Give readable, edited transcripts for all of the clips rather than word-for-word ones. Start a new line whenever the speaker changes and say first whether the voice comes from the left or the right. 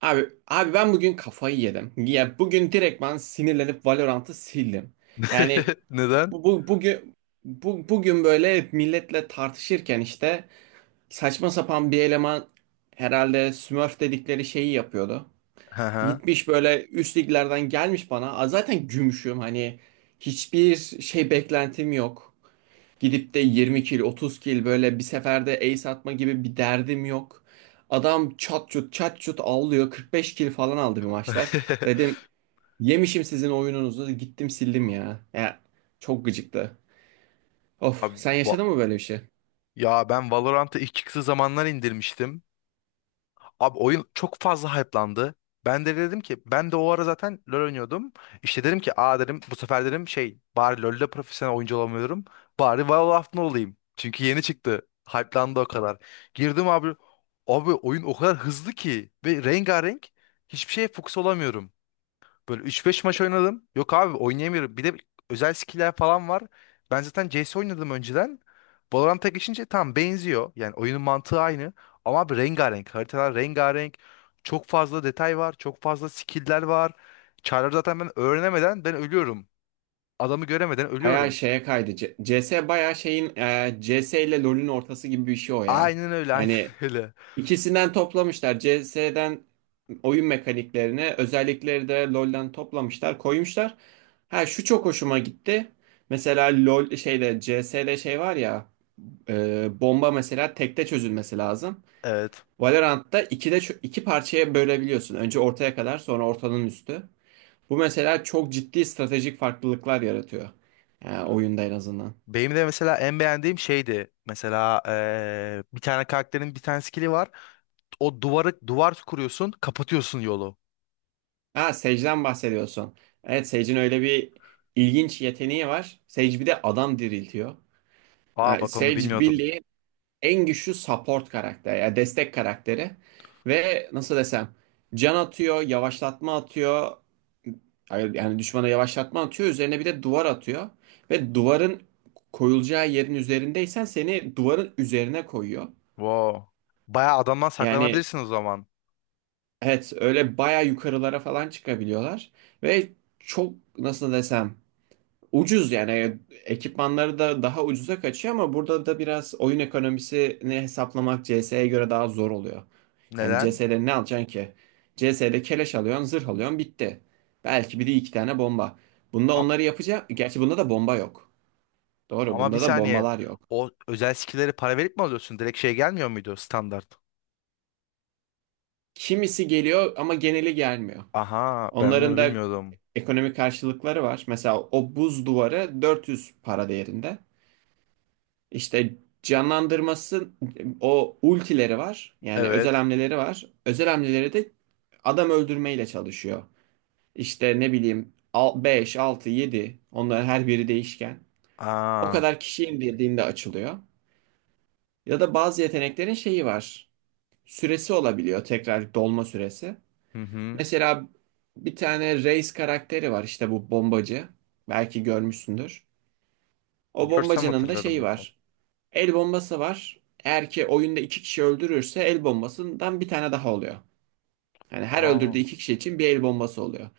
right: Abi, ben bugün kafayı yedim. Ya bugün direkt ben sinirlenip Valorant'ı sildim. Yani
left: Neden?
right: bu, bu bugün bugün böyle milletle tartışırken işte saçma sapan bir eleman herhalde Smurf dedikleri şeyi yapıyordu.
left: Hı hı.
right: Gitmiş böyle üst liglerden gelmiş bana. "Aa, zaten gümüşüm, hani hiçbir şey beklentim yok. Gidip de 20 kill, 30 kill böyle bir seferde ace atma gibi bir derdim yok. Adam çat çut çat çut avlıyor. 45 kill falan aldı bir maçta. Dedim yemişim sizin oyununuzu. Gittim sildim ya. Ya çok gıcıktı. Of,
left: Abi,
right: sen yaşadın mı böyle bir şey?
left: ya ben Valorant'ı ilk çıktığı zamanlar indirmiştim. Abi oyun çok fazla hype'landı. Ben de dedim ki ben de o ara zaten LoL oynuyordum. İşte dedim ki aa dedim bu sefer dedim şey bari LoL'de profesyonel oyuncu olamıyorum. Bari Valorant'ta olayım. Çünkü yeni çıktı. Hype'landı o kadar. Girdim abi. Abi oyun o kadar hızlı ki ve rengarenk hiçbir şeye fokus olamıyorum. Böyle üç beş maç oynadım. Yok abi oynayamıyorum. Bir de özel skill'ler falan var. Ben zaten CS oynadım önceden. Valorant'a geçince tam benziyor. Yani oyunun mantığı aynı. Ama abi rengarenk. Haritalar rengarenk. Çok fazla detay var. Çok fazla skill'ler var. Çarları zaten ben öğrenemeden ben ölüyorum. Adamı göremeden
right: Bayağı
left: ölüyorum.
right: şeye kaydı. CS bayağı şeyin, C S ile LoL'ün ortası gibi bir şey o ya.
left: Aynen öyle, aynen
right: Hani
left: öyle.
right: İkisinden toplamışlar. CS'den oyun mekaniklerini, özellikleri de LoL'den toplamışlar, koymuşlar. Ha şu çok hoşuma gitti. Mesela LoL şeyde CS'de şey var ya, bomba mesela tekte çözülmesi lazım.
left: Evet.
right: Valorant'ta ikide iki parçaya bölebiliyorsun. Önce ortaya kadar, sonra ortanın üstü. Bu mesela çok ciddi stratejik farklılıklar yaratıyor. Yani oyunda en azından.
left: Benim de mesela en beğendiğim şeydi. Mesela bir tane karakterin bir tane skill'i var. O duvarı duvar kuruyorsun, kapatıyorsun yolu.
right: Ha, Sage'den bahsediyorsun. Evet, Sage'in öyle bir ilginç yeteneği var. Sage bir de adam diriltiyor.
left: Aa
right: Yani
left: bak onu
right: Sage
left: bilmiyordum.
right: bildiğin en güçlü support karakteri, yani destek karakteri. Ve nasıl desem, can atıyor, yavaşlatma atıyor. Hayır, yani düşmana yavaşlatma atıyor. Üzerine bir de duvar atıyor. Ve duvarın koyulacağı yerin üzerindeysen seni duvarın üzerine koyuyor.
left: Wow. Bayağı adamdan
right: Yani
left: saklanabilirsin o zaman.
right: evet, öyle baya yukarılara falan çıkabiliyorlar. Ve çok, nasıl desem, ucuz yani, ekipmanları da daha ucuza kaçıyor ama burada da biraz oyun ekonomisini hesaplamak CS'ye göre daha zor oluyor. Yani
left: Neden?
right: CS'de ne alacaksın ki? CS'de keleş alıyorsun, zırh alıyorsun, bitti. Belki biri iki tane bomba. Bunda
left: A-
right: onları yapacak. Gerçi bunda da bomba yok. Doğru,
left: Ama bir
right: bunda da
left: saniye.
right: bombalar yok.
left: O özel skill'leri para verip mi alıyorsun? Direkt şey gelmiyor muydu standart?
right: Kimisi geliyor ama geneli gelmiyor.
left: Aha ben
right: Onların
left: onu
right: da
left: bilmiyordum.
right: ekonomik karşılıkları var. Mesela o buz duvarı 400 para değerinde. İşte canlandırması, o ultileri var. Yani özel
left: Evet.
right: hamleleri var. Özel hamleleri de adam öldürmeyle çalışıyor. İşte ne bileyim, 5 6 yedi, onların her biri değişken. O
left: Aa.
right: kadar kişi indirdiğinde açılıyor. Ya da bazı yeteneklerin şeyi var. Süresi olabiliyor, tekrar dolma süresi.
left: Hı hı.
right: Mesela bir tane Reis karakteri var, işte bu bombacı. Belki görmüşsündür. O
left: Görsem
right: bombacının da
left: hatırlarım
right: şeyi
left: muhtemelen.
right: var. El bombası var. Eğer ki oyunda 2 kişi öldürürse el bombasından bir tane daha oluyor. Yani her öldürdüğü
left: Aa.
right: 2 kişi için bir el bombası oluyor.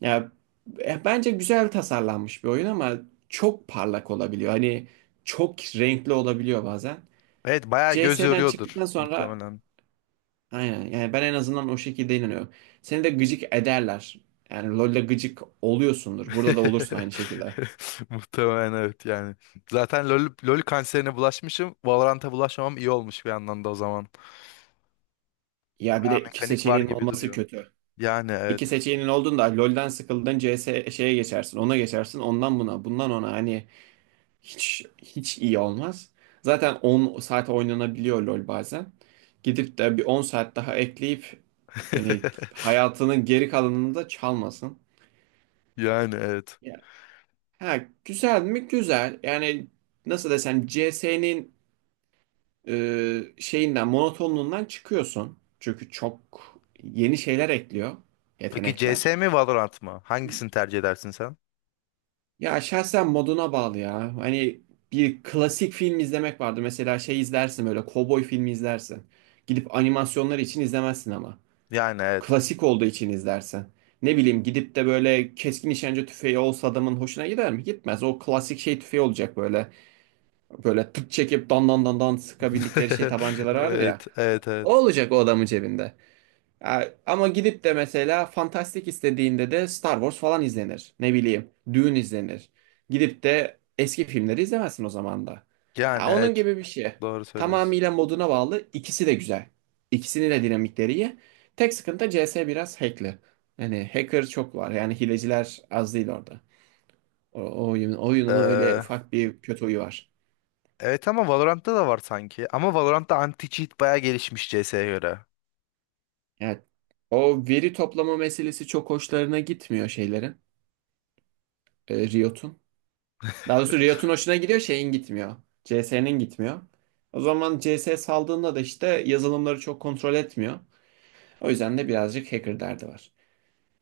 right: Ya, bence güzel tasarlanmış bir oyun ama çok parlak olabiliyor. Hani çok renkli olabiliyor bazen.
left: Evet bayağı göz
right: CS'den
left: yoruyordur
right: çıktıktan sonra
left: muhtemelen.
right: aynen, yani ben en azından o şekilde inanıyorum. Seni de gıcık ederler. Yani LoL'de gıcık oluyorsundur. Burada da olursun aynı şekilde.
left: Muhtemelen evet yani. Zaten LoL kanserine bulaşmışım. Valorant'a bulaşmamam iyi olmuş bir yandan da o zaman.
right: Ya bir
left: Bayağı
right: de iki
left: mekanik var
right: seçeneğin
left: gibi
right: olması
left: duruyor.
right: kötü.
left: Yani
right: İki
left: evet.
right: seçeneğin olduğunda LoL'den sıkıldın, CS şeye geçersin. Ona geçersin. Ondan buna, bundan ona, hani hiç iyi olmaz. Zaten 10 saat oynanabiliyor LoL bazen. Gidip de bir 10 saat daha ekleyip hani hayatının geri kalanını da çalmasın.
left: Yani evet.
right: Ya, ha, güzel mi? Güzel. Yani nasıl desem, CS'nin şeyinden, monotonluğundan çıkıyorsun. Çünkü çok yeni şeyler ekliyor,
left: Peki CS
right: yetenekler.
left: mi Valorant mı? Hangisini tercih edersin sen?
right: Ya şahsen moduna bağlı ya. Hani bir klasik film izlemek vardır. Mesela şey izlersin, böyle kovboy filmi izlersin. Gidip animasyonlar için izlemezsin ama.
left: Yani evet.
right: Klasik olduğu için izlersin. Ne bileyim, gidip de böyle keskin nişancı tüfeği olsa adamın hoşuna gider mi? Gitmez. O klasik şey tüfeği olacak böyle. Böyle tık çekip dan dan dan dan sıkabildikleri şey tabancaları vardır ya.
left: Evet, evet, evet.
right: O olacak o adamın cebinde. Ya, ama gidip de mesela fantastik istediğinde de Star Wars falan izlenir. Ne bileyim, Dune izlenir. Gidip de eski filmleri izlemezsin o zaman da.
left: Yani
right: Ya, onun
left: evet.
right: gibi bir şey.
left: Doğru söylüyorsun.
right: Tamamıyla moduna bağlı. İkisi de güzel. İkisinin de dinamikleri iyi. Tek sıkıntı, CS biraz hackli. Yani hacker çok var. Yani hileciler az değil orada. Oyunun öyle
left: Ee,
right: ufak bir kötü huyu var.
left: evet ama Valorant'ta da var sanki. Ama Valorant'ta anti-cheat bayağı gelişmiş CS'ye göre.
right: Yani o veri toplama meselesi çok hoşlarına gitmiyor şeylerin. Riot'un. Daha doğrusu Riot'un hoşuna gidiyor, şeyin gitmiyor. CS'nin gitmiyor. O zaman CS saldığında da işte yazılımları çok kontrol etmiyor. O yüzden de birazcık hacker derdi var.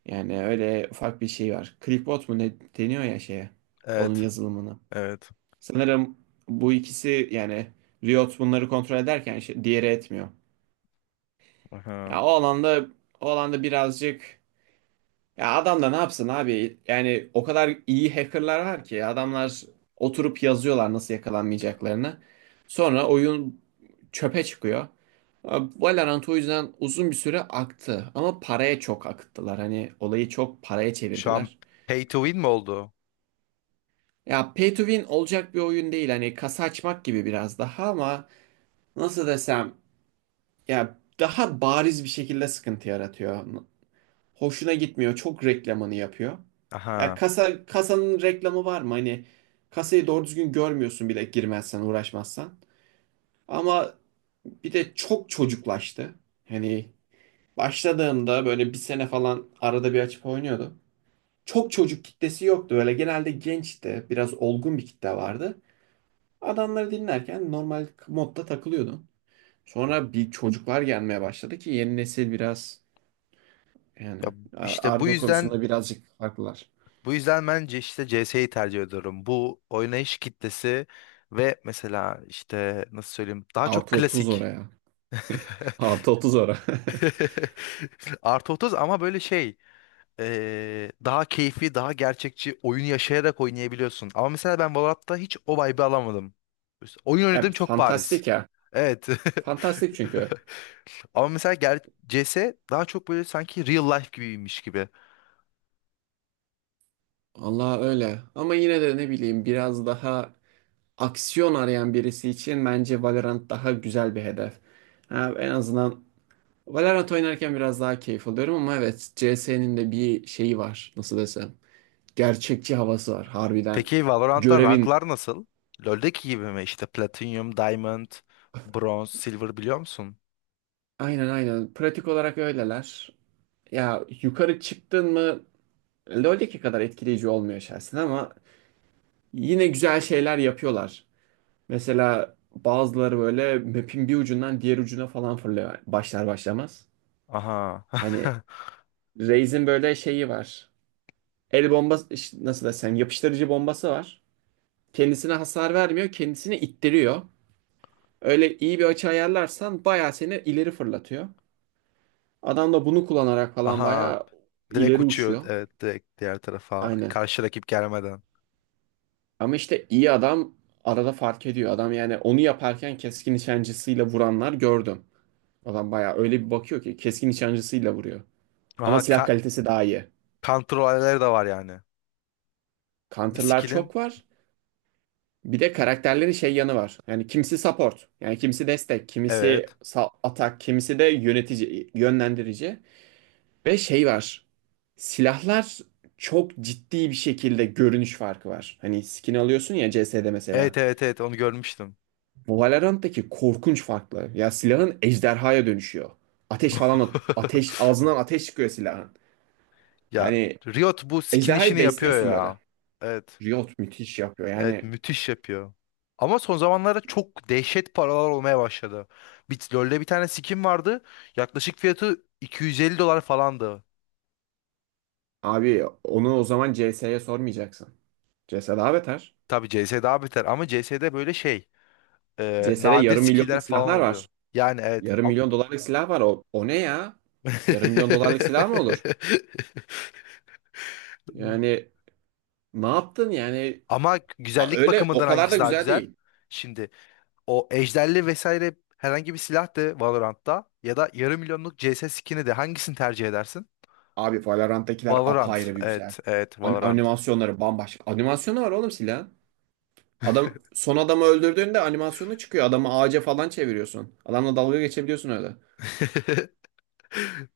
right: Yani öyle ufak bir şey var. Clickbot mu ne deniyor ya şeye? Onun
left: Evet,
right: yazılımına.
left: evet.
right: Sanırım bu ikisi yani, Riot bunları kontrol ederken şey- diğeri etmiyor.
left: Aha.
right: Ya, o alanda birazcık. Ya adam da ne yapsın abi? Yani o kadar iyi hackerlar var ki adamlar oturup yazıyorlar nasıl yakalanmayacaklarını. Sonra oyun çöpe çıkıyor. Valorant o yüzden uzun bir süre aktı ama paraya çok akıttılar. Hani olayı çok paraya
left: Şu an
right: çevirdiler.
left: pay to win mi oldu?
right: Ya, pay to win olacak bir oyun değil. Hani kasa açmak gibi biraz daha, ama nasıl desem, ya daha bariz bir şekilde sıkıntı yaratıyor. Hoşuna gitmiyor. Çok reklamını yapıyor. Ya
left: Aha.
right: kasanın reklamı var mı? Hani kasayı doğru düzgün görmüyorsun bile, girmezsen, uğraşmazsan. Ama bir de çok çocuklaştı. Hani başladığımda böyle bir sene falan arada bir açıp oynuyordum. Çok çocuk kitlesi yoktu. Böyle genelde gençti. Biraz olgun bir kitle vardı. Adamları dinlerken normal modda takılıyordum. Sonra bir çocuklar gelmeye başladı ki, yeni nesil biraz,
left: Ya
right: yani
left: işte bu
right: argo
left: yüzden
right: konusunda birazcık farklılar.
left: Bu yüzden bence işte CS'yi tercih ediyorum. Bu oynayış kitlesi ve mesela işte nasıl söyleyeyim daha çok
right: Artı 30
left: klasik.
right: oraya. Artı 30 oraya.
left: Artı 30 ama böyle şey daha keyfi daha gerçekçi oyunu yaşayarak oynayabiliyorsun. Ama mesela ben Valorant'ta hiç o vibe'ı alamadım. Oyun
right: Ya
left: oynadığım çok bariz.
right: fantastik ya.
left: Evet.
right: Fantastik çünkü.
left: Ama mesela CS daha çok böyle sanki real life gibiymiş gibi.
right: Allah öyle. Ama yine de ne bileyim biraz daha aksiyon arayan birisi için bence Valorant daha güzel bir hedef. Ha, en azından Valorant oynarken biraz daha keyif alıyorum, ama evet CS'nin de bir şeyi var. Nasıl desem. Gerçekçi havası var harbiden.
left: Peki Valorant'ta
right: Görevin.
left: ranklar nasıl? LoL'deki gibi mi? İşte Platinum, Diamond, Bronze, Silver biliyor musun?
right: Aynen aynen. Pratik olarak öyleler. Ya yukarı çıktın mı LoL'deki kadar etkileyici olmuyor şahsen ama yine güzel şeyler yapıyorlar. Mesela bazıları böyle map'in bir ucundan diğer ucuna falan fırlıyor başlar başlamaz.
left: Aha.
right: Hani Raze'in böyle şeyi var. El bombası, nasıl desem, yapıştırıcı bombası var. Kendisine hasar vermiyor, kendisini ittiriyor. Öyle iyi bir açı ayarlarsan bayağı seni ileri fırlatıyor. Adam da bunu kullanarak falan
left: Aha.
right: bayağı
left: Direkt
right: ileri
left: uçuyor.
right: uçuyor.
left: Evet direkt diğer tarafa.
right: Aynen.
left: Karşı rakip gelmeden.
right: Ama işte iyi adam arada fark ediyor. Adam yani onu yaparken keskin nişancısıyla vuranlar gördüm. Adam bayağı öyle bir bakıyor ki keskin nişancısıyla vuruyor.
left: Aha
right: Ama silah kalitesi daha iyi.
left: kontrollerleri de var yani. Bir
right: Counter'lar
left: skill'in.
right: çok var. Bir de karakterlerin şey yanı var. Yani kimisi support, yani kimisi destek, kimisi
left: Evet.
right: atak, kimisi de yönetici, yönlendirici. Ve şey var. Silahlar çok ciddi bir şekilde görünüş farkı var. Hani skin alıyorsun ya CS'de mesela.
left: Evet evet evet onu görmüştüm.
right: Bu Valorant'taki korkunç farklı. Ya silahın ejderhaya dönüşüyor. Ateş falan ateş, ağzından ateş çıkıyor silahın.
left: Ya
right: Hani
left: Riot bu skin
right: ejderhayı
left: işini yapıyor
right: besliyorsun böyle.
left: ya. Evet.
right: Riot müthiş yapıyor.
left: Evet
right: Yani
left: müthiş yapıyor. Ama son zamanlarda çok dehşet paralar olmaya başladı. Bit LoL'de bir tane skin vardı. Yaklaşık fiyatı $250 falandı.
right: abi onu o zaman CS'ye sormayacaksın. CS daha beter.
left: Tabii CS daha beter ama CS'de böyle şey
right: CS'de
left: nadir
right: yarım
left: skinler
right: milyonluk
left: falan
right: silahlar
left: oluyor.
right: var.
left: Yani evet.
right: Yarım milyon dolarlık silah var. O, o ne ya? Yarım milyon dolarlık silah mı olur? Yani ne yaptın yani?
left: Ama güzellik
right: Öyle o
left: bakımından
right: kadar da
left: hangisi daha
right: güzel
left: güzel?
right: değil.
left: Şimdi o ejderli vesaire herhangi bir silah de Valorant'ta ya da yarım milyonluk CS skin'i de hangisini tercih edersin?
right: Abi, Valorant'takiler
left: Valorant.
right: apayrı bir güzel.
left: Evet, evet
right: An-
left: Valorant.
right: animasyonları bambaşka. Animasyonu var oğlum silahın. Adam son adamı öldürdüğünde animasyonu çıkıyor. Adamı ağaca falan çeviriyorsun. Adamla dalga geçebiliyorsun öyle.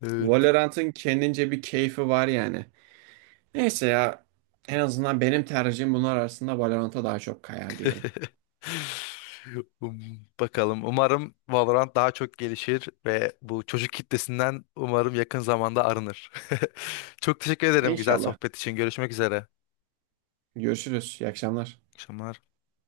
left: Evet.
right: Valorant'ın kendince bir keyfi var yani. Neyse ya, en azından benim tercihim bunlar arasında Valorant'a daha çok kayar diyelim.
left: Um, Bakalım. Umarım Valorant daha çok gelişir ve bu çocuk kitlesinden umarım yakın zamanda arınır. Çok teşekkür ederim güzel
right: İnşallah.
left: sohbet için. Görüşmek üzere.
right: Görüşürüz. İyi akşamlar.
left: İyi akşamlar.